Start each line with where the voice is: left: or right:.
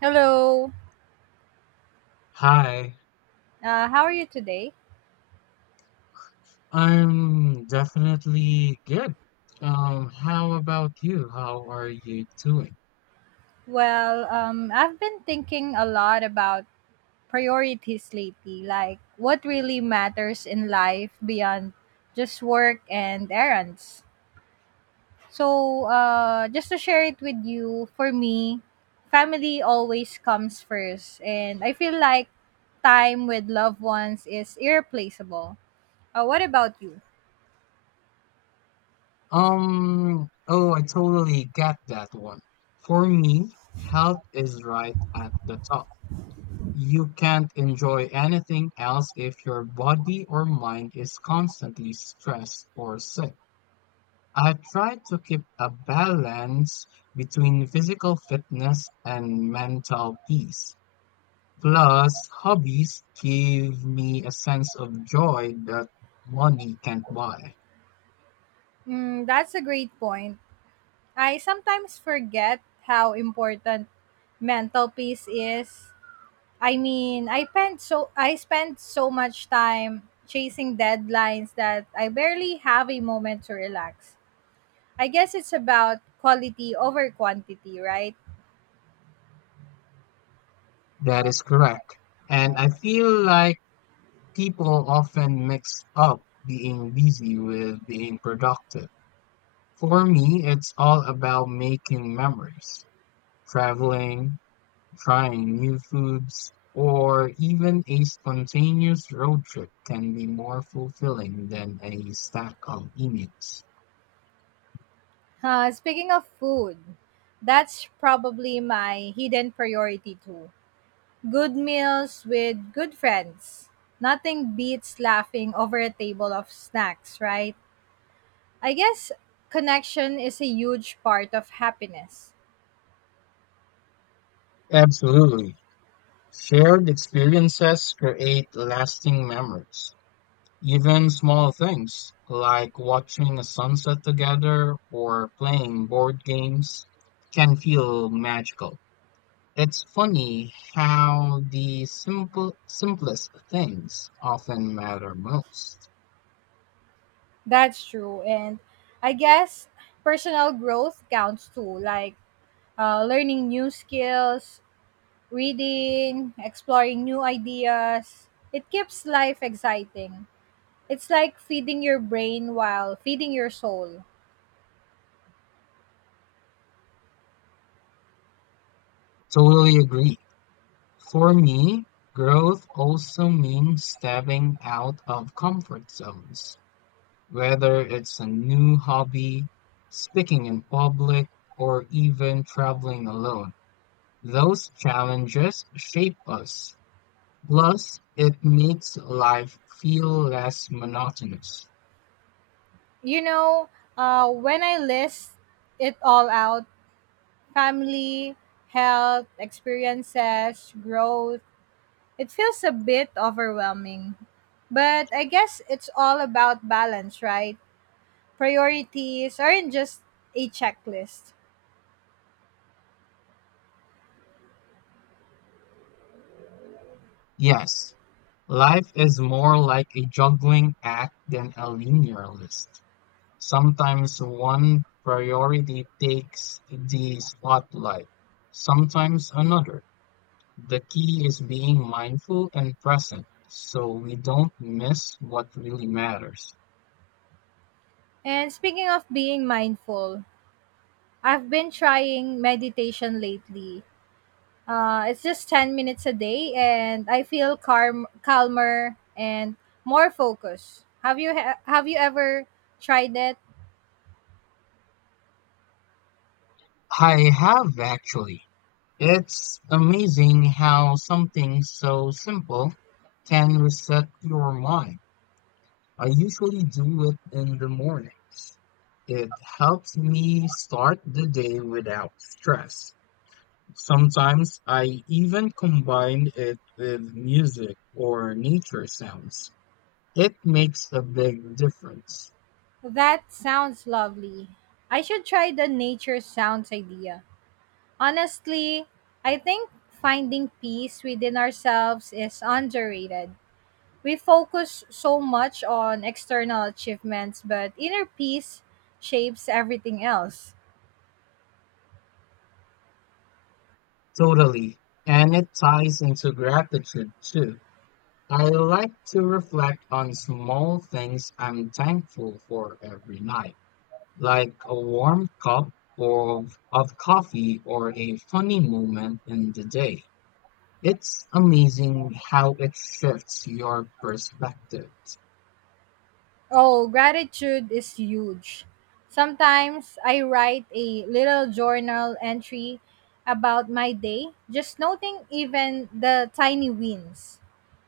right: Hello.
left: Hi,
right: How are you today?
left: I'm definitely good. How about you? How are you doing?
right: Well, I've been thinking a lot about priorities lately, like what really matters in life beyond just work and errands. So, just to share it with you, for me, family always comes first, and I feel like time with loved ones is irreplaceable. What about you?
left: Oh, I totally get that one. For me, health is right at the top. You can't enjoy anything else if your body or mind is constantly stressed or sick. I try to keep a balance between physical fitness and mental peace. Plus, hobbies give me a sense of joy that money can't buy.
right: Mm, that's a great point. I sometimes forget how important mental peace is. I spent so much time chasing deadlines that I barely have a moment to relax. I guess it's about quality over quantity, right?
left: That is correct. And I feel like people often mix up being busy with being productive. For me, it's all about making memories, traveling, trying new foods, or even a spontaneous road trip can be more fulfilling than a stack of emails.
right: Speaking of food, that's probably my hidden priority too. Good meals with good friends. Nothing beats laughing over a table of snacks, right? I guess connection is a huge part of happiness.
left: Absolutely. Shared experiences create lasting memories. Even small things like watching a sunset together or playing board games can feel magical. It's funny how the simplest things often matter most.
right: That's true. And I guess personal growth counts too, like learning new skills, reading, exploring new ideas. It keeps life exciting. It's like feeding your brain while feeding your soul.
left: Totally agree. For me, growth also means stepping out of comfort zones. Whether it's a new hobby, speaking in public, or even traveling alone, those challenges shape us. Plus, it makes life feel less monotonous.
right: You know, when I list it all out, family, health, experiences, growth, it feels a bit overwhelming. But I guess it's all about balance, right? Priorities aren't just a checklist.
left: Yes, life is more like a juggling act than a linear list. Sometimes one priority takes the spotlight, sometimes another. The key is being mindful and present so we don't miss what really matters.
right: And speaking of being mindful, I've been trying meditation lately. It's just 10 minutes a day, and I feel calmer and more focused. Have have you ever tried it?
left: I have, actually. It's amazing how something so simple can reset your mind. I usually do it in the mornings. It helps me start the day without stress. Sometimes I even combine it with music or nature sounds. It makes a big difference.
right: That sounds lovely. I should try the nature sounds idea. Honestly, I think finding peace within ourselves is underrated. We focus so much on external achievements, but inner peace shapes everything else.
left: Totally. And it ties into gratitude too. I like to reflect on small things I'm thankful for every night, like a warm cup of coffee or a funny moment in the day. It's amazing how it shifts your perspective.
right: Oh, gratitude is huge. Sometimes I write a little journal entry about my day, just noting even the tiny wins.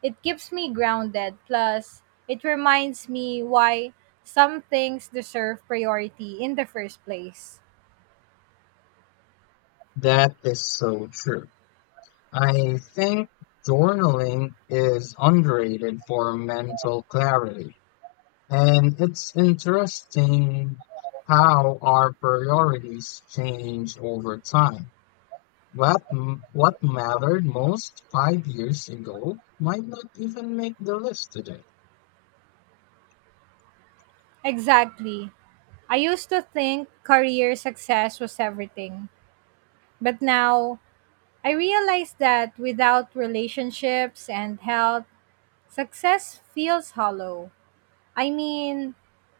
right: It keeps me grounded, plus, it reminds me why some things deserve priority in the first place.
left: That is so true. I think journaling is underrated for mental clarity. And it's interesting how our priorities change over time. What mattered most 5 years ago might not even make the list today.
right: Exactly. I used to think career success was everything, but now I realize that without relationships and health, success feels hollow. I mean,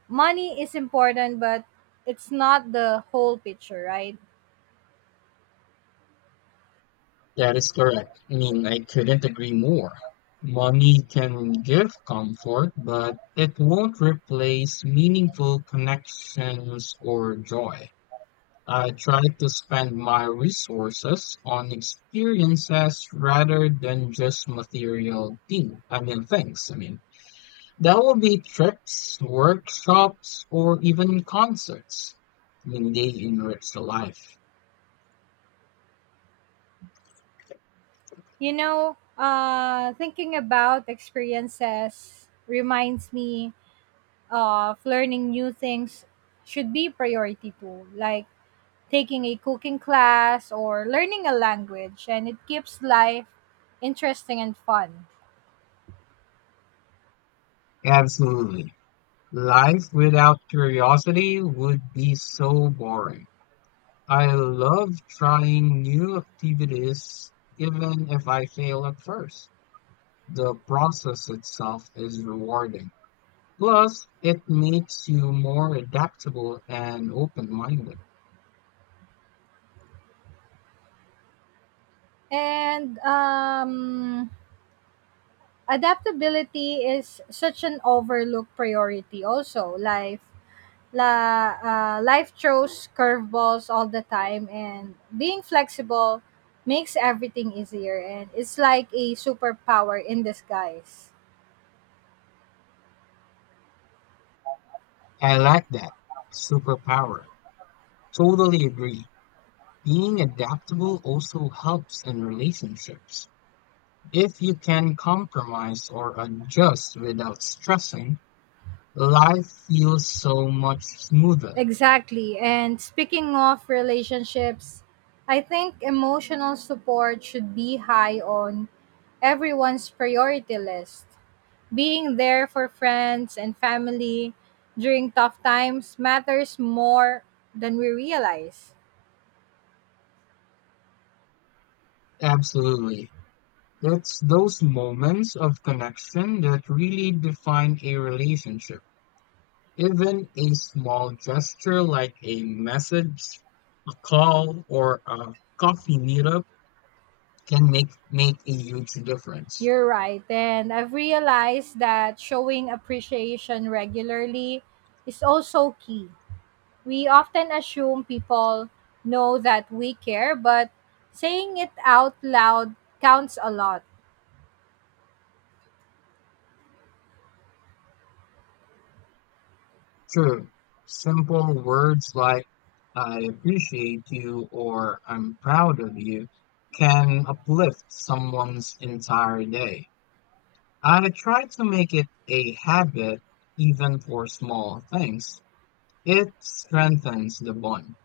right: money is important, but it's not the whole picture, right?
left: That is correct. I mean, I couldn't agree more. Money can give comfort, but it won't replace meaningful connections or joy. I try to spend my resources on experiences rather than just material things. I mean, that will be trips, workshops, or even concerts. I mean, they enrich the life.
right: You know, thinking about experiences reminds me of learning new things should be priority too. Like, taking a cooking class or learning a language, and it keeps life interesting and fun.
left: Absolutely. Life without curiosity would be so boring. I love trying new activities even if I fail at first. The process itself is rewarding. Plus, it makes you more adaptable and open-minded.
right: And Adaptability is such an overlooked priority also. Life throws curveballs all the time, and being flexible makes everything easier, and it's like a superpower in disguise.
left: I like that. Superpower. Totally agree. Being adaptable also helps in relationships. If you can compromise or adjust without stressing, life feels so much smoother.
right: Exactly. And speaking of relationships, I think emotional support should be high on everyone's priority list. Being there for friends and family during tough times matters more than we realize.
left: Absolutely. It's those moments of connection that really define a relationship. Even a small gesture like a message, a call, or a coffee meetup can make a huge difference.
right: You're right. And I've realized that showing appreciation regularly is also key. We often assume people know that we care, but saying it out loud counts a lot.
left: True. Simple words like I appreciate you or I'm proud of you can uplift someone's entire day. I try to make it a habit even for small things. It strengthens the bond.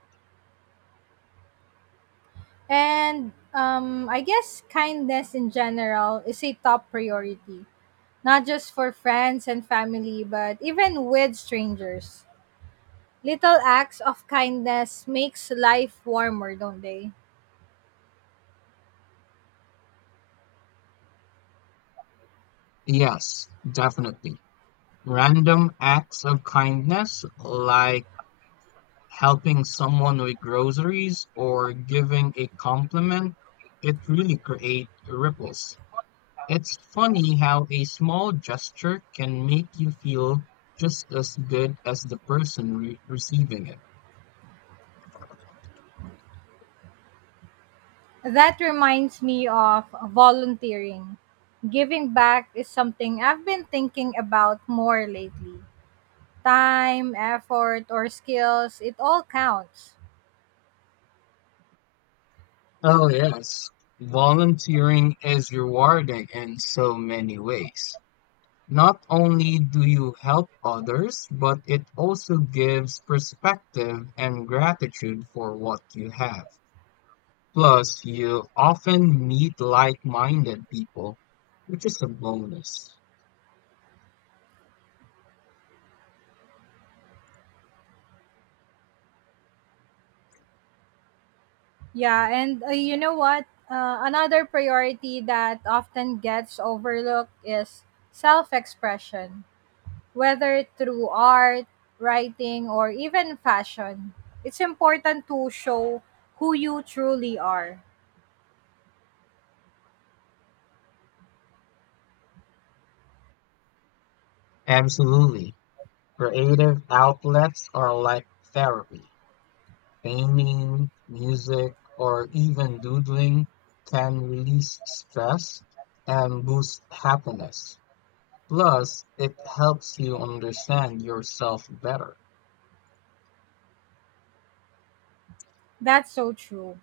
right: And I guess kindness in general is a top priority, not just for friends and family, but even with strangers. Little acts of kindness makes life warmer, don't they?
left: Yes, definitely. Random acts of kindness, like helping someone with groceries or giving a compliment, it really create ripples. It's funny how a small gesture can make you feel just as good as the person receiving it.
right: That reminds me of volunteering. Giving back is something I've been thinking about more lately. Time, effort, or skills, it all counts.
left: Oh, yes. Volunteering is rewarding in so many ways. Not only do you help others, but it also gives perspective and gratitude for what you have. Plus, you often meet like minded people, which is a bonus.
right: Yeah, and you know what? Another priority that often gets overlooked is self expression, whether through art, writing, or even fashion. It's important to show who you truly are.
left: Absolutely. Creative outlets are like therapy. Painting, music, or even doodling can release stress and boost happiness. Plus, it helps you understand yourself better.
right: That's so true.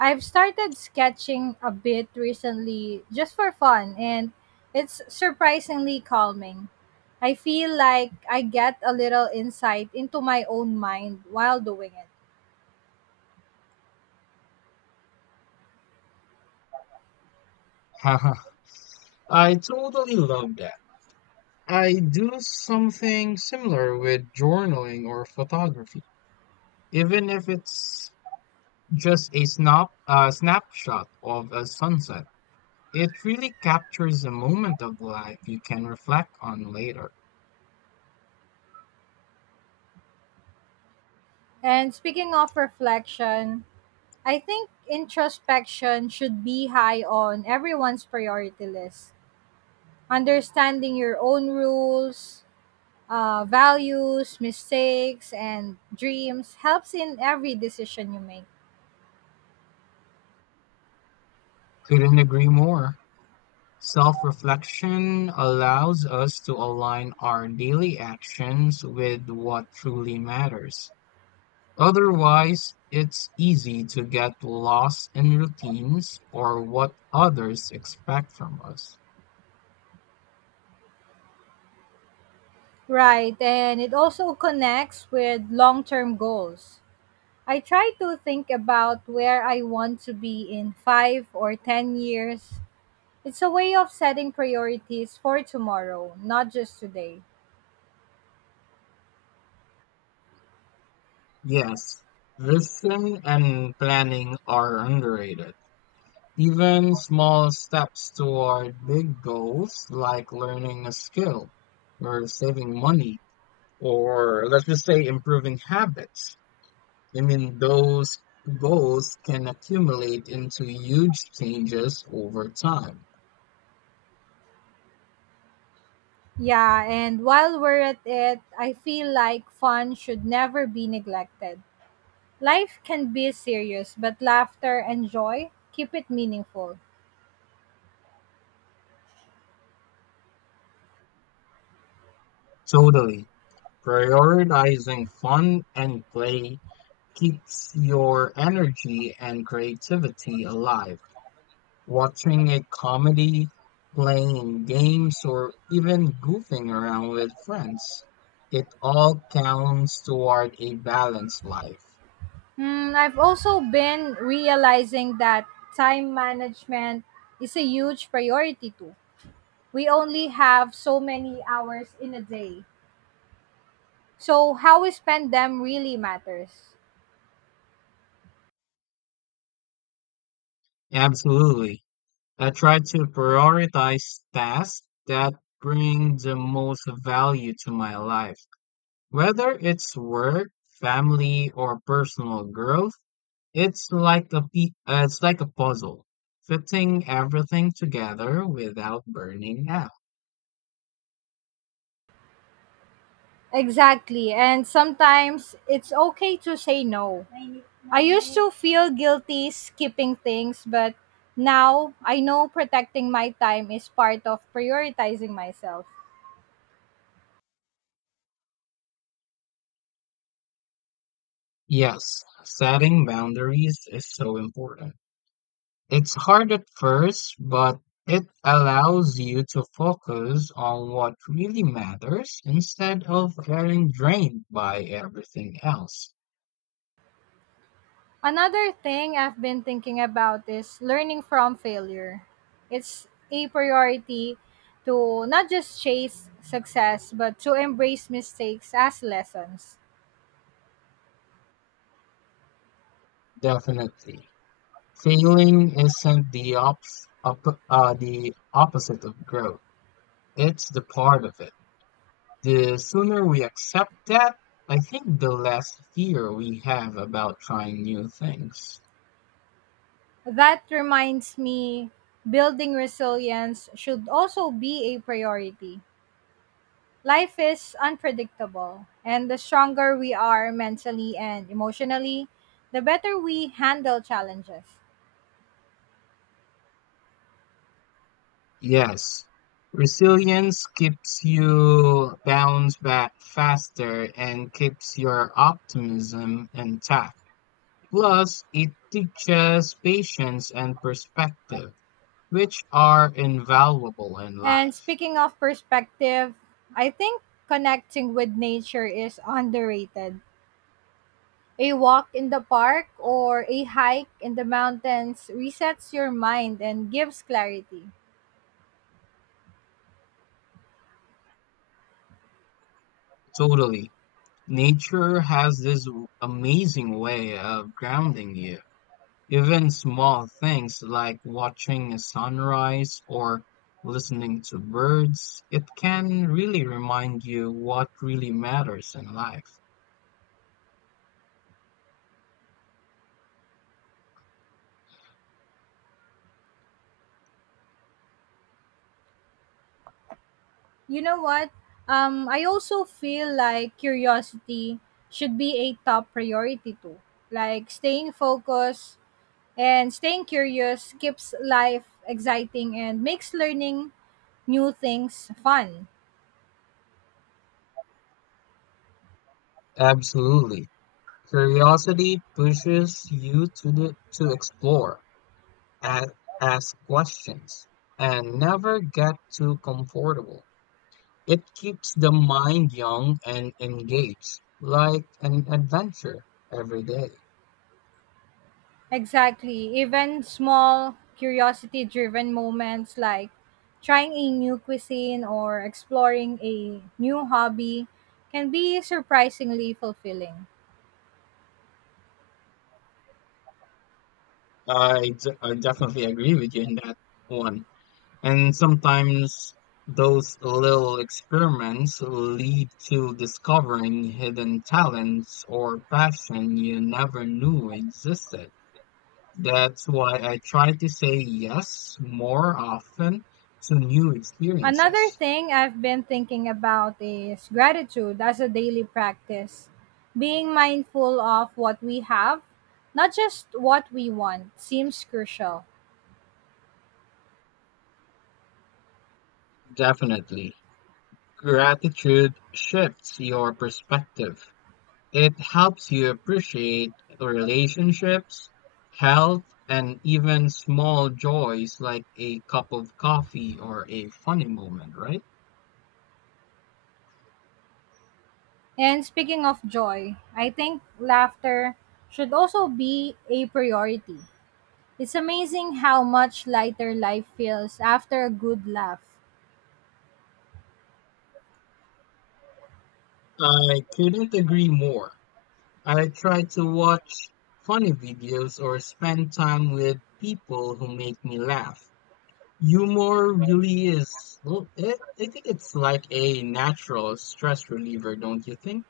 right: I've started sketching a bit recently just for fun, and it's surprisingly calming. I feel like I get a little insight into my own mind while doing it.
left: Haha, I totally love that. I do something similar with journaling or photography, even if it's a snapshot of a sunset. It really captures a moment of life you can reflect on later.
right: And speaking of reflection, I think introspection should be high on everyone's priority list. Understanding your own rules, values, mistakes, and dreams helps in every decision you make.
left: Couldn't agree more. Self reflection allows us to align our daily actions with what truly matters. Otherwise, it's easy to get lost in routines or what others expect from us.
right: Right, and it also connects with long term goals. I try to think about where I want to be in five or 10 years. It's a way of setting priorities for tomorrow, not just today.
left: Yes, vision and planning are underrated. Even small steps toward big goals, like learning a skill or saving money, or let's just say improving habits. I mean, those goals can accumulate into huge changes over time.
right: Yeah, and while we're at it, I feel like fun should never be neglected. Life can be serious, but laughter and joy keep it meaningful.
left: Totally. Prioritizing fun and play keeps your energy and creativity alive. Watching a comedy, playing games, or even goofing around with friends. It all counts toward a balanced life.
right: Hmm, I've also been realizing that time management is a huge priority too. We only have so many hours in a day. So how we spend them really matters.
left: Absolutely. I try to prioritize tasks that bring the most value to my life. Whether it's work, family, or personal growth, it's like a puzzle, fitting everything together without burning out.
right: Exactly. And sometimes it's okay to say no. I used to feel guilty skipping things, but now I know protecting my time is part of prioritizing myself.
left: Yes, setting boundaries is so important. It's hard at first, but it allows you to focus on what really matters instead of getting drained by everything else.
right: Another thing I've been thinking about is learning from failure. It's a priority to not just chase success, but to embrace mistakes as lessons.
left: Definitely. Failing isn't the the opposite of growth. It's the part of it. The sooner we accept that, I think the less fear we have about trying new things.
right: That reminds me, building resilience should also be a priority. Life is unpredictable, and the stronger we are mentally and emotionally, the better we handle challenges.
left: Yes, resilience keeps you bounce back faster and keeps your optimism intact. Plus, it teaches patience and perspective, which are invaluable in
right: And
left: life.
right: speaking of perspective, I think connecting with nature is underrated. A walk in the park or a hike in the mountains resets your mind and gives clarity.
left: Totally. Nature has this amazing way of grounding you. Even small things like watching a sunrise or listening to birds, it can really remind you what really matters in life.
right: You know what? I also feel like curiosity should be a top priority too. Like staying focused and staying curious keeps life exciting and makes learning new things fun.
left: Absolutely. Curiosity pushes you to explore, ask, ask questions, and never get too comfortable. It keeps the mind young and engaged, like an adventure every day.
right: Exactly. Even small curiosity driven moments like trying a new cuisine or exploring a new hobby can be surprisingly fulfilling.
left: I definitely agree with you in that one. And sometimes those little experiments lead to discovering hidden talents or passion you never knew existed. That's why I try to say yes more often to new
right: Another
left: experiences.
right: thing I've been thinking about is gratitude as a daily practice. Being mindful of what we have, not just what we want, seems crucial.
left: Definitely. Gratitude shifts your perspective. It helps you appreciate relationships, health, and even small joys like a cup of coffee or a funny moment, right?
right: And speaking of joy, I think laughter should also be a priority. It's amazing how much lighter life feels after a good laugh.
left: I couldn't agree more. I try to watch funny videos or spend time with people who make me laugh. Humor really is, well, I think it's like a natural stress reliever, don't you think?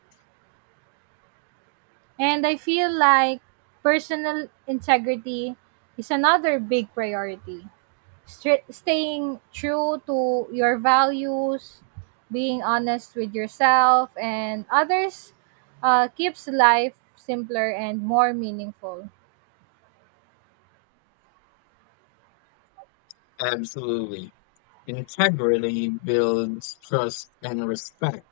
right: And I feel like personal integrity is another big priority. Stra Staying true to your values, being honest with yourself and others, keeps life simpler and more meaningful.
left: Absolutely. Integrity builds trust and respect.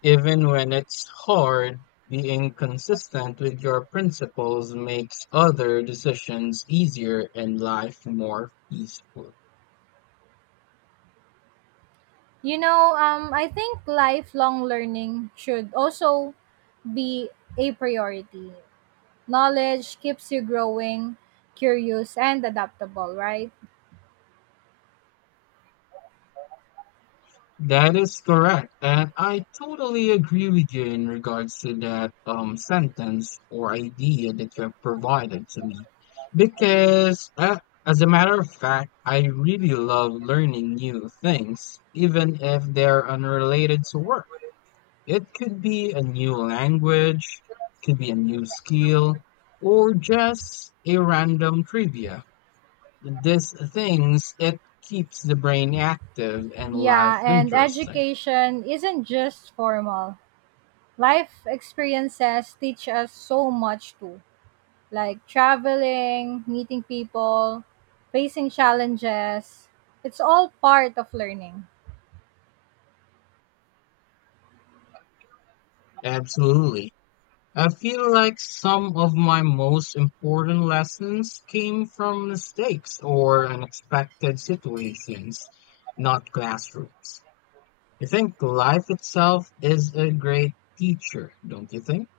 left: Even when it's hard, being consistent with your principles makes other decisions easier and life more peaceful.
right: You know, I think lifelong learning should also be a priority. Knowledge keeps you growing, curious, and adaptable, right?
left: That is correct. And I totally agree with you in regards to that sentence or idea that you have provided to me. Because, as a matter of fact, I really love learning new things, even if they're unrelated to work. It could be a new language, could be a new skill, or just a random trivia. These things, it keeps the brain active and life
right: Yeah, and
left: interesting.
right: education isn't just formal. Life experiences teach us so much too, like traveling, meeting people, facing challenges. It's all part of learning.
left: Absolutely. I feel like some of my most important lessons came from mistakes or unexpected situations, not classrooms. I think life itself is a great teacher, don't you think?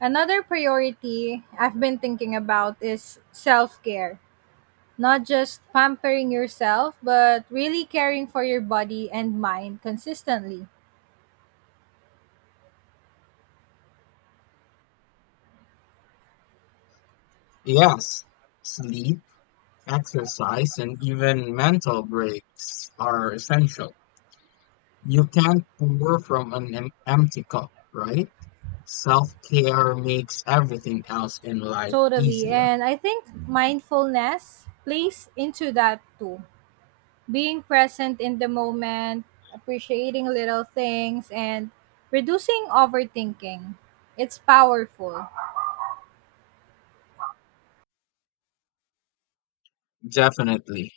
right: Another priority I've been thinking about is self care. Not just pampering yourself, but really caring for your body and mind consistently.
left: Yes, sleep, exercise and even mental breaks are essential. You can't pour from an empty cup, right? Self-care makes everything else in life
right: Totally.
left: easier.
right: And I think mindfulness plays into that too. Being present in the moment, appreciating little things, and reducing overthinking. It's powerful.
left: Definitely.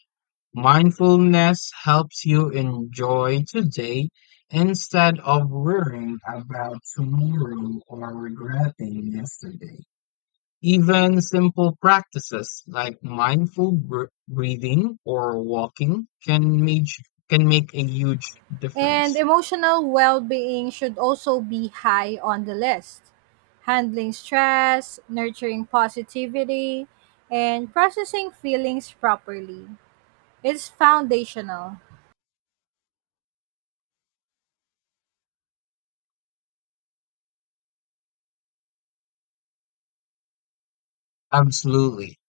left: Mindfulness helps you enjoy today instead of worrying about tomorrow or regretting yesterday. Even simple practices like mindful breathing or walking can make a huge
right: And
left: difference.
right: emotional well being should also be high on the list. Handling stress, nurturing positivity, and processing feelings properly. It's foundational.
left: Absolutely.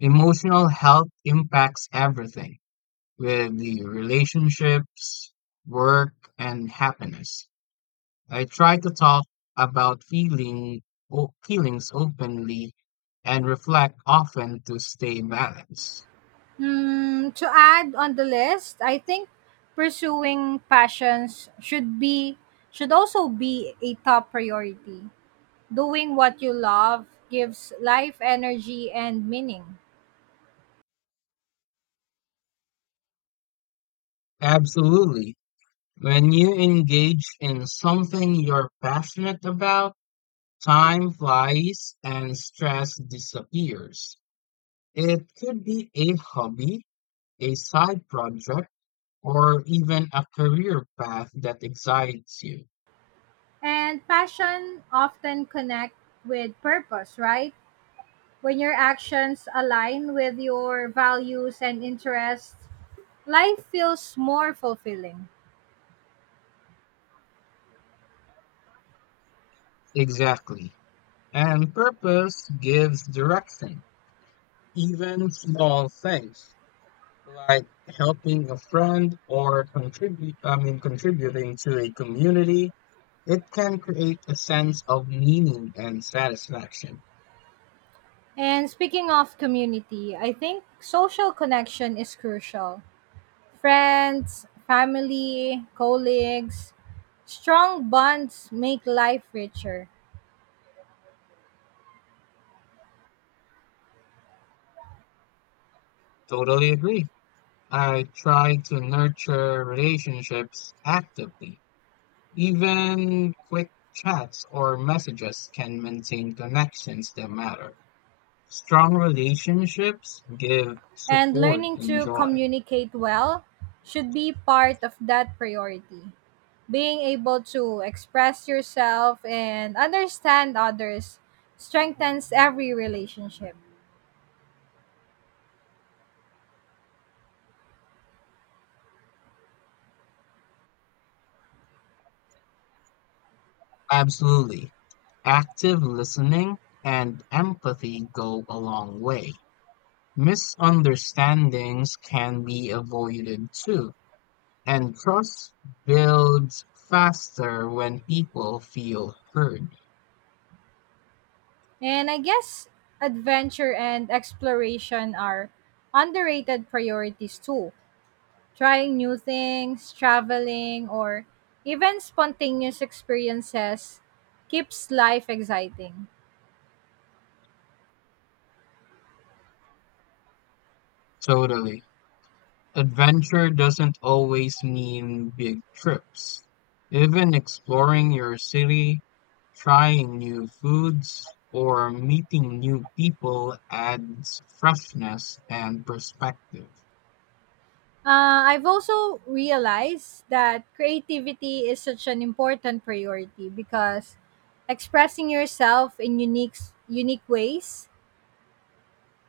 left: Emotional health impacts everything with the relationships, work, and happiness. I try to talk about feelings openly and reflect often to stay balanced.
right: Mm, to add on the list, I think pursuing passions should be should also be a top priority. Doing what you love gives life energy and meaning.
left: Absolutely. When you engage in something you're passionate about, time flies and stress disappears. It could be a hobby, a side project, or even a career path that excites you.
right: And passion often connect with purpose, right? When your actions align with your values and interests, life feels more fulfilling.
left: Exactly. And purpose gives direction. Even small things like helping a friend or contributing to a community. It can create a sense of meaning and satisfaction.
right: And speaking of community, I think social connection is crucial. Friends, family, colleagues, strong bonds make life richer.
left: Totally agree. I try to nurture relationships actively. Even quick chats or messages can maintain connections that matter. Strong relationships give
right: And
left: support
right: learning
left: and
right: to
left: joy.
right: communicate well should be part of that priority. Being able to express yourself and understand others strengthens every relationship.
left: Absolutely. Active listening and empathy go a long way. Misunderstandings can be avoided too. And trust builds faster when people feel heard.
right: And I guess adventure and exploration are underrated priorities too. Trying new things, traveling, or even spontaneous experiences keeps life exciting.
left: Totally. Adventure doesn't always mean big trips. Even exploring your city, trying new foods, or meeting new people adds freshness and perspective.
right: I've also realized that creativity is such an important priority because expressing yourself in unique ways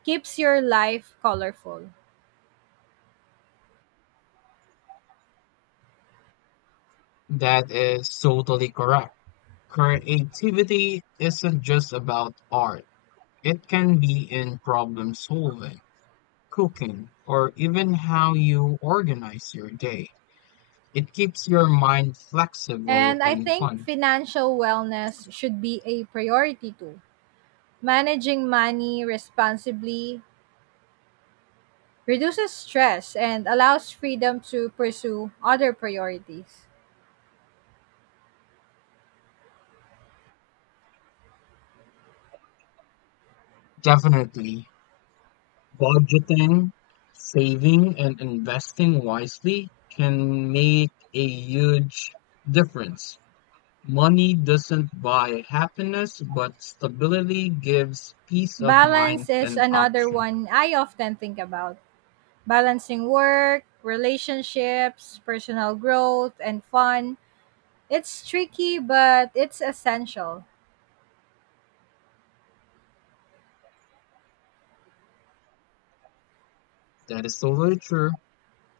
right: keeps your life colorful.
left: That is totally correct. Creativity isn't just about art. It can be in problem solving, cooking, or even how you organize your day. It keeps your mind flexible
right: And I
left: and
right: think
left: fun.
right: financial wellness should be a priority too. Managing money responsibly reduces stress, and allows freedom to pursue other priorities.
left: Definitely, budgeting, saving, and investing wisely can make a huge difference. Money doesn't buy happiness, but stability gives peace of
right: Balance
left: mind
right: is
left: and
right: another
left: option.
right: one I often think about. Balancing work, relationships, personal growth, and fun. It's tricky, but it's essential.
left: That is so very true.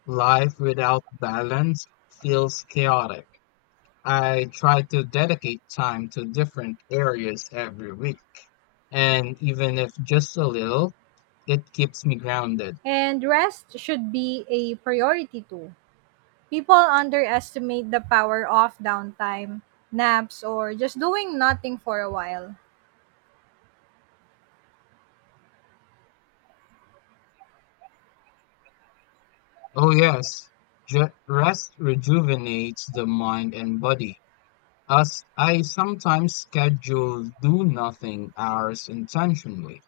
left: Life without balance feels chaotic. I try to dedicate time to different areas every week. And even if just a little, it keeps me grounded.
right: And rest should be a priority too. People underestimate the power of downtime, naps, or just doing nothing for a while.
left: Oh, yes, rest rejuvenates the mind and body. As I sometimes schedule do nothing hours intentionally.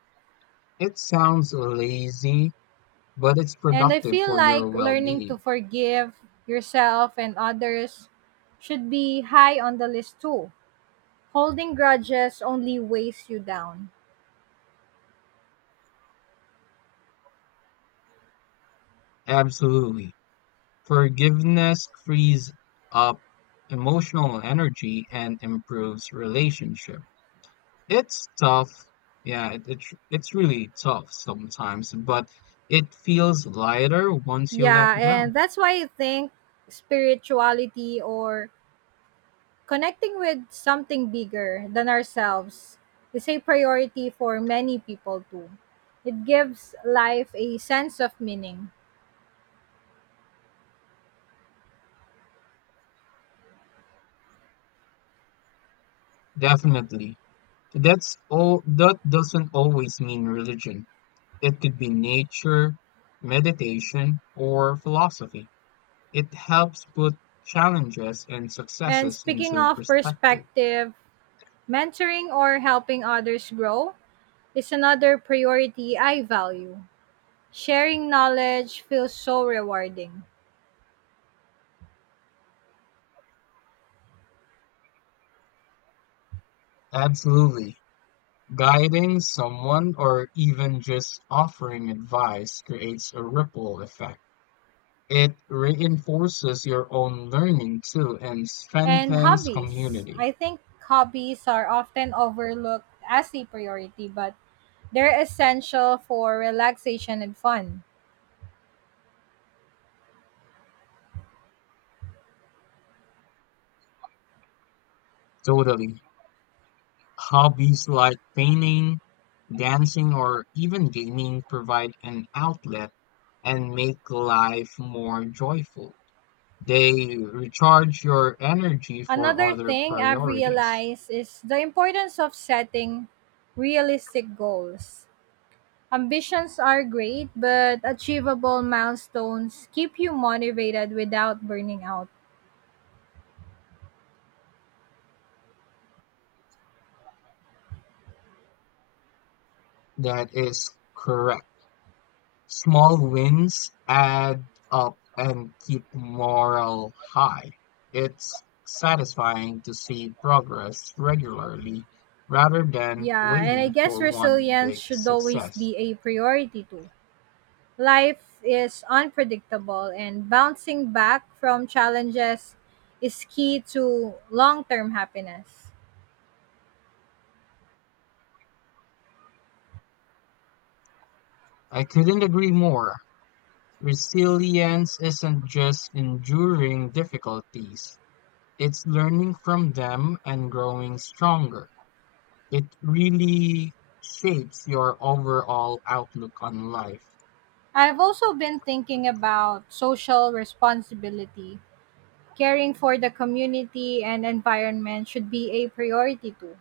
left: It sounds lazy, but it's
right: And I
left: productive
right: feel
left: for your
right: like
left: well
right: learning to
left: being.
right: forgive yourself and others should be high on the list too. Holding grudges only weighs you down.
left: Absolutely. Forgiveness frees up emotional energy and improves relationship. It's tough. Yeah, it's really tough sometimes, but it feels lighter once you let
right: Yeah,
left: go.
right: and that's why I think spirituality or connecting with something bigger than ourselves is a priority for many people too. It gives life a sense of meaning.
left: Definitely. That's all that doesn't always mean religion. It could be nature, meditation, or philosophy. It helps put challenges and
right: And
left: successes
right: speaking
left: into
right: of
left: perspective.
right: perspective, mentoring or helping others grow is another priority I value. Sharing knowledge feels so rewarding.
left: Absolutely. Guiding someone or even just offering advice creates a ripple effect. It reinforces your own learning too and
right: And
left: strengthens
right: hobbies.
left: community.
right: I think hobbies are often overlooked as a priority, but they're essential for relaxation and fun.
left: Totally. Hobbies like painting, dancing, or even gaming provide an outlet and make life more joyful. They recharge your energy for
right: Another
left: other
right: thing I've
left: priorities.
right: realized is the importance of setting realistic goals. Ambitions are great, but achievable milestones keep you motivated without burning out.
left: That is correct. Small wins add up and keep morale high. It's satisfying to see progress regularly rather than
right: Yeah, and I
left: waiting
right: guess
left: for one
right: resilience
left: big
right: should always
left: success.
right: be a priority too. Life is unpredictable, and bouncing back from challenges is key to long term happiness.
left: I couldn't agree more. Resilience isn't just enduring difficulties, it's learning from them and growing stronger. It really shapes your overall outlook on life.
right: I've also been thinking about social responsibility. Caring for the community and environment should be a priority too.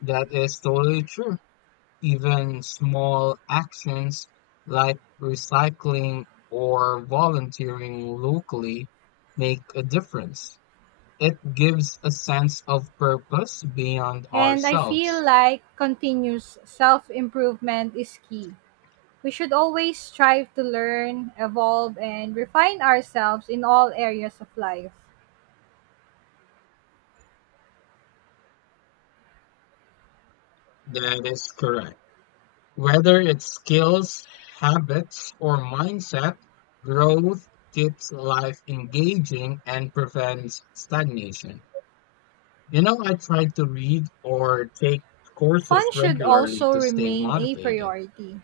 left: That is totally true. Even small actions like recycling or volunteering locally make a difference. It gives a sense of purpose beyond
right: And I
left: ourselves.
right: feel like continuous self improvement is key. We should always strive to learn, evolve, and refine ourselves in all areas of life.
left: That is correct. Whether it's skills, habits, or mindset, growth keeps life engaging and prevents stagnation. You know, I try to read or take courses
right: Fun should
left: regularly
right: also
left: to stay
right: remain a
left: motivated.
right: priority.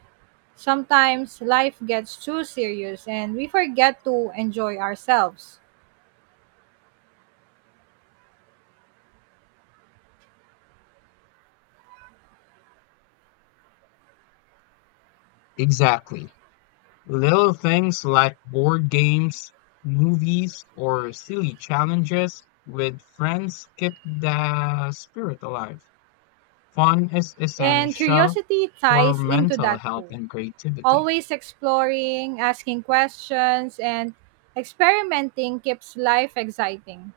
right: Sometimes life gets too serious and we forget to enjoy ourselves.
left: Exactly. Little things like board games, movies, or silly challenges with friends keep the spirit alive. Fun is
right: And
left: essential
right: curiosity
left: for
right: ties into
left: mental
right: that
left: health
right: too.
left: and creativity.
right: Always exploring, asking questions, and experimenting keeps life exciting.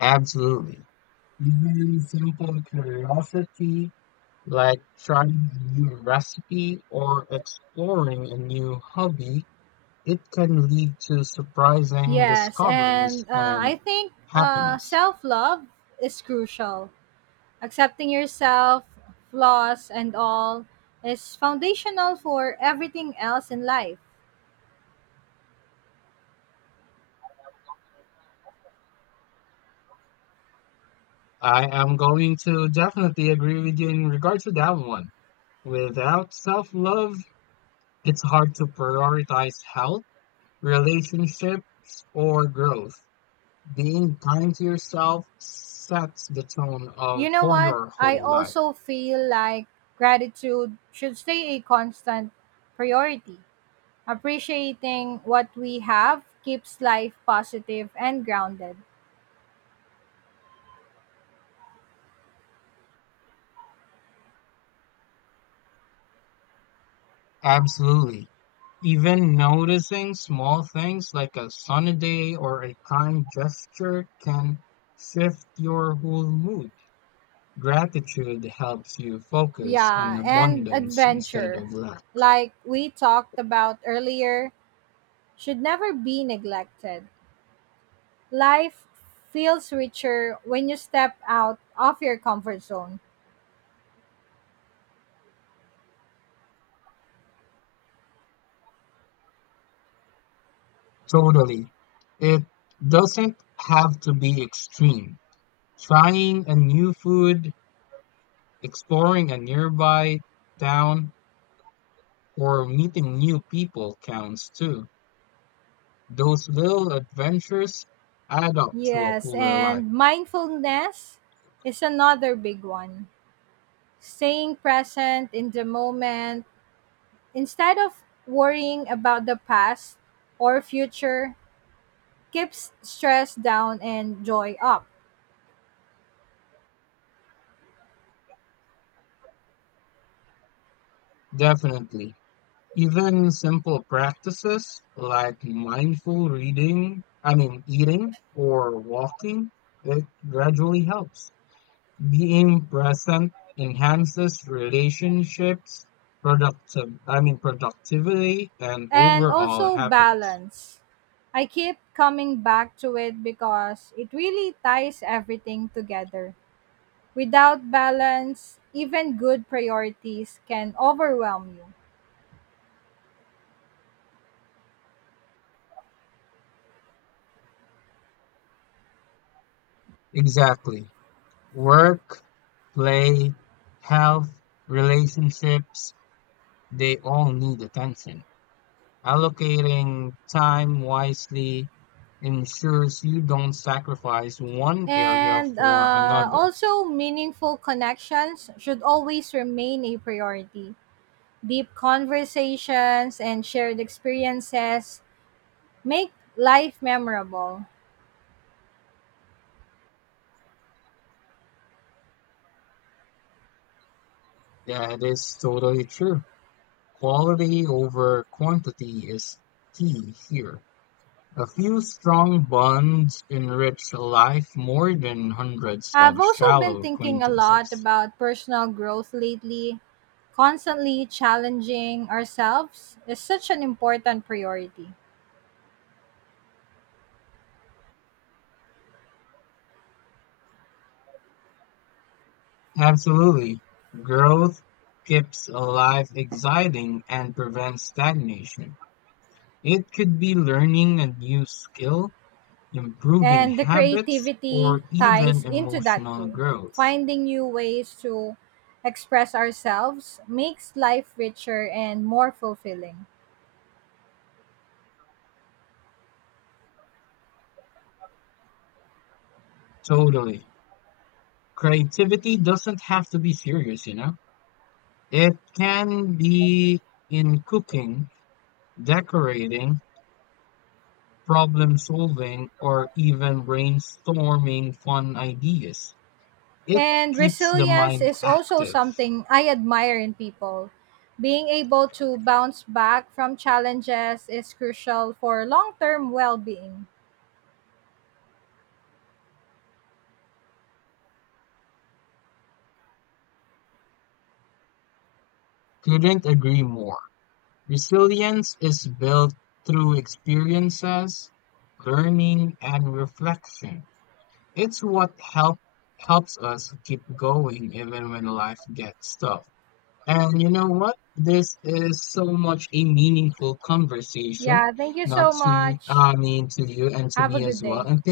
left: Absolutely. Even simple curiosity like trying a new recipe or exploring a new hobby, it can lead to surprising
right: Yes,
left: discoveries
right: and uh, I
left: and
right: think uh,
left: happiness.
right: self love is crucial. Accepting yourself, flaws and all, is foundational for everything else in life.
left: I am going to definitely agree with you in regards to that one. Without self-love, it's hard to prioritize health, relationships, or growth. Being kind to yourself sets the tone
right: You
left: of
right: know
left: for
right: what?
left: your
right: I
left: whole life.
right: also feel like gratitude should stay a constant priority. Appreciating what we have keeps life positive and grounded.
left: Absolutely. Even noticing small things like a sunny day or a kind gesture can shift your whole mood. Gratitude helps you focus on
right: Yeah, and
left: abundance instead
right: adventure,
left: of lack.
right: like we talked about earlier, should never be neglected. Life feels richer when you step out of your comfort zone.
left: Totally. It doesn't have to be extreme. Trying a new food, exploring a nearby town, or meeting new people counts too. Those little adventures add up to a
right: Yes,
left: fuller life.
right: and mindfulness is another big one. Staying present in the moment instead of worrying about the past or future keeps stress down and joy up.
left: Definitely. Even simple practices like mindful reading, I mean, eating or walking, it gradually helps. Being present enhances relationships, productivity and
right: And
left: overall
right: also
left: happiness.
right: balance. I keep coming back to it because it really ties everything together. Without balance, even good priorities can overwhelm you.
left: Exactly. Work, play, health, relationships, they all need attention. Allocating time wisely ensures you don't sacrifice one area
right: And
left: for another.
right: also, meaningful connections should always remain a priority. Deep conversations and shared experiences make life memorable.
left: That is totally true. Quality over quantity is key here. A few strong bonds enrich life more than hundreds of
right: I've also been
left: shallow
right: thinking a lot
left: acquaintances.
right: about personal growth lately. Constantly challenging ourselves is such an important priority.
left: Absolutely. Growth keeps a life exciting and prevents stagnation. It could be learning a new skill, improving
right: And the
left: habits,
right: creativity
left: or even
right: ties into that
left: emotional
right: too.
left: growth.
right: Finding new ways to express ourselves makes life richer and more fulfilling.
left: Totally. Creativity doesn't have to be serious, you know? It can be in cooking, decorating, problem solving, or even brainstorming fun ideas. It
right: And
left: keeps the
right: resilience
left: mind
right: is also
left: active.
right: something I admire in people. Being able to bounce back from challenges is crucial for long term well being.
left: Couldn't agree more. Resilience is built through experiences, learning, and reflection. It's what helps us keep going even when life gets tough. And you know what? This is so much a meaningful conversation,
right: Yeah, thank you
left: not
right: so
left: to, y-
right: much.
left: I mean, to you and to
right: Have a
left: me
right: good
left: as well.
right: day.
left: And